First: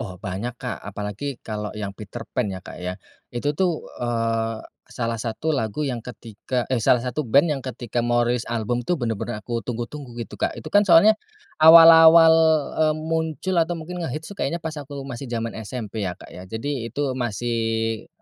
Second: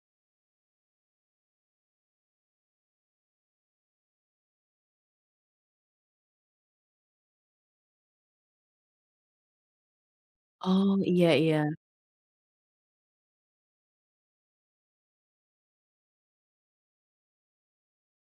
Oh banyak Kak apalagi kalau yang Peterpan ya Kak ya. Itu tuh, eee, salah satu lagu yang ketika eh, salah satu band yang ketika mau rilis album tuh bener-bener aku tunggu-tunggu gitu Kak itu kan Oh soalnya, iya iya. awal-awal, eee, muncul atau mungkin ngehits tuh kayaknya pas aku masih zaman SMP ya Kak ya jadi itu masih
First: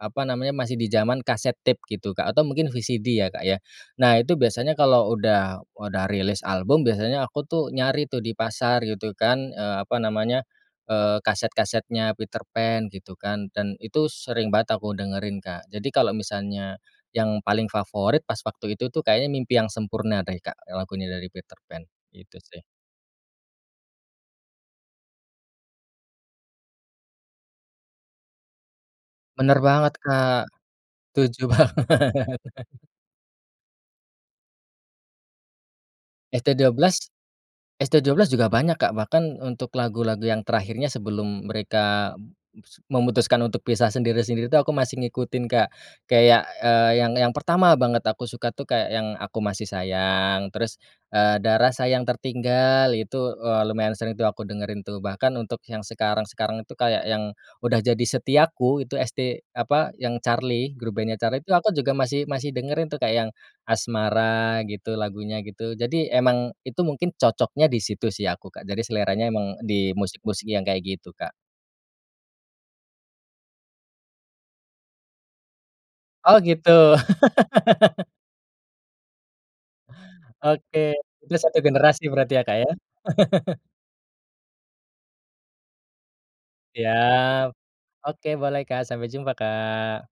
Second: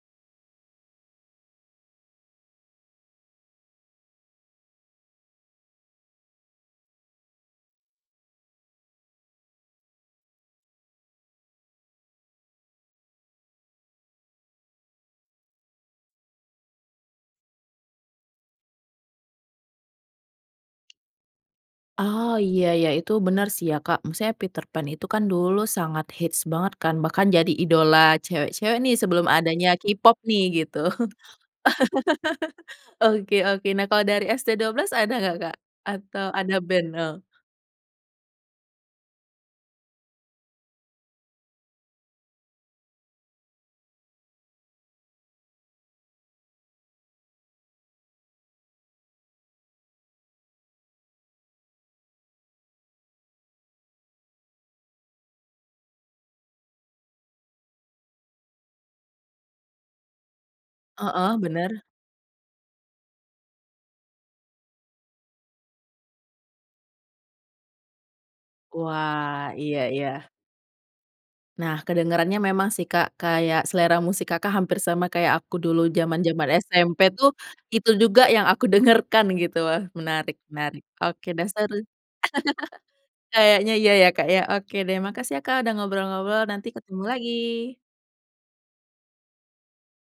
apa namanya masih di zaman cassette tape gitu Kak atau mungkin VCD ya Kak ya. Nah itu biasanya kalau udah udah rilis album biasanya aku tuh nyari tuh di pasar gitu kan, eee, apa namanya, eee, kaset-kasetnya Peterpan gitu kan dan itu sering banget aku dengerin Kak jadi kalau misalnya, yang paling favorit pas waktu itu tuh kayaknya Mimpi Yang Sempurna deh Kak yang lagunya dari Peterpan, Oh gitu sih. iya iya itu bener sih ya Kak maksudnya Peterpan itu kan dulu sangat hits banget kan bahkan jadi idola cewek-cewek nih sebelum Bener adanya banget K-pop nih Kak. gitu. Setuju banget. Oke oke nah kalo dari ST12 ada gak Kak? Atau ADA band, ST12, eh? ST12 juga banyak Kak bahkan untuk lagu-lagu yang terakhirnya sebelum mereka m mus memutuskan untuk pisah sendiri-sendiri tuh aku masih ngikutin Kak, kayak, eee, yang yang pertama banget aku suka tuh kayak yang Aku Masih Sayang terus, eee, Ada Rasa Yang Tertinggal itu, eee, lumayan sering tuh aku dengerin tuh bahkan untuk yang sekarang-sekarang tuh kayak yang, udah jadi Setiaku itu ST apa yang Charly grup bandnya Heeh, Charly tuh aku bener. juga masih masih dengerin tuh kayak yang, Asmara gitu lagunya gitu jadi emang itu mungkin cocoknya di situ sih aku Kak jadi seleranya Wah emang iya iya. dimusik-musik yang kayak gitu, Kak. Nah kedengerannya memang sih Kak kayak selera musik Kakak hampir sama kayak aku dulu Oh zaman-zaman gitu. SMP tuh, itu juga yang aku dengarkan gitu wah menarik Oke menarik oke kita deh 1 seru. generasi berarti ya Kak ya. Kayaknya iya ya Kak ya oke deh makasih ya Kak udah ngobrol-ngobrol nanti ketemu Siap. lagi. Oke boleh Kak sampai jumpa, Kak.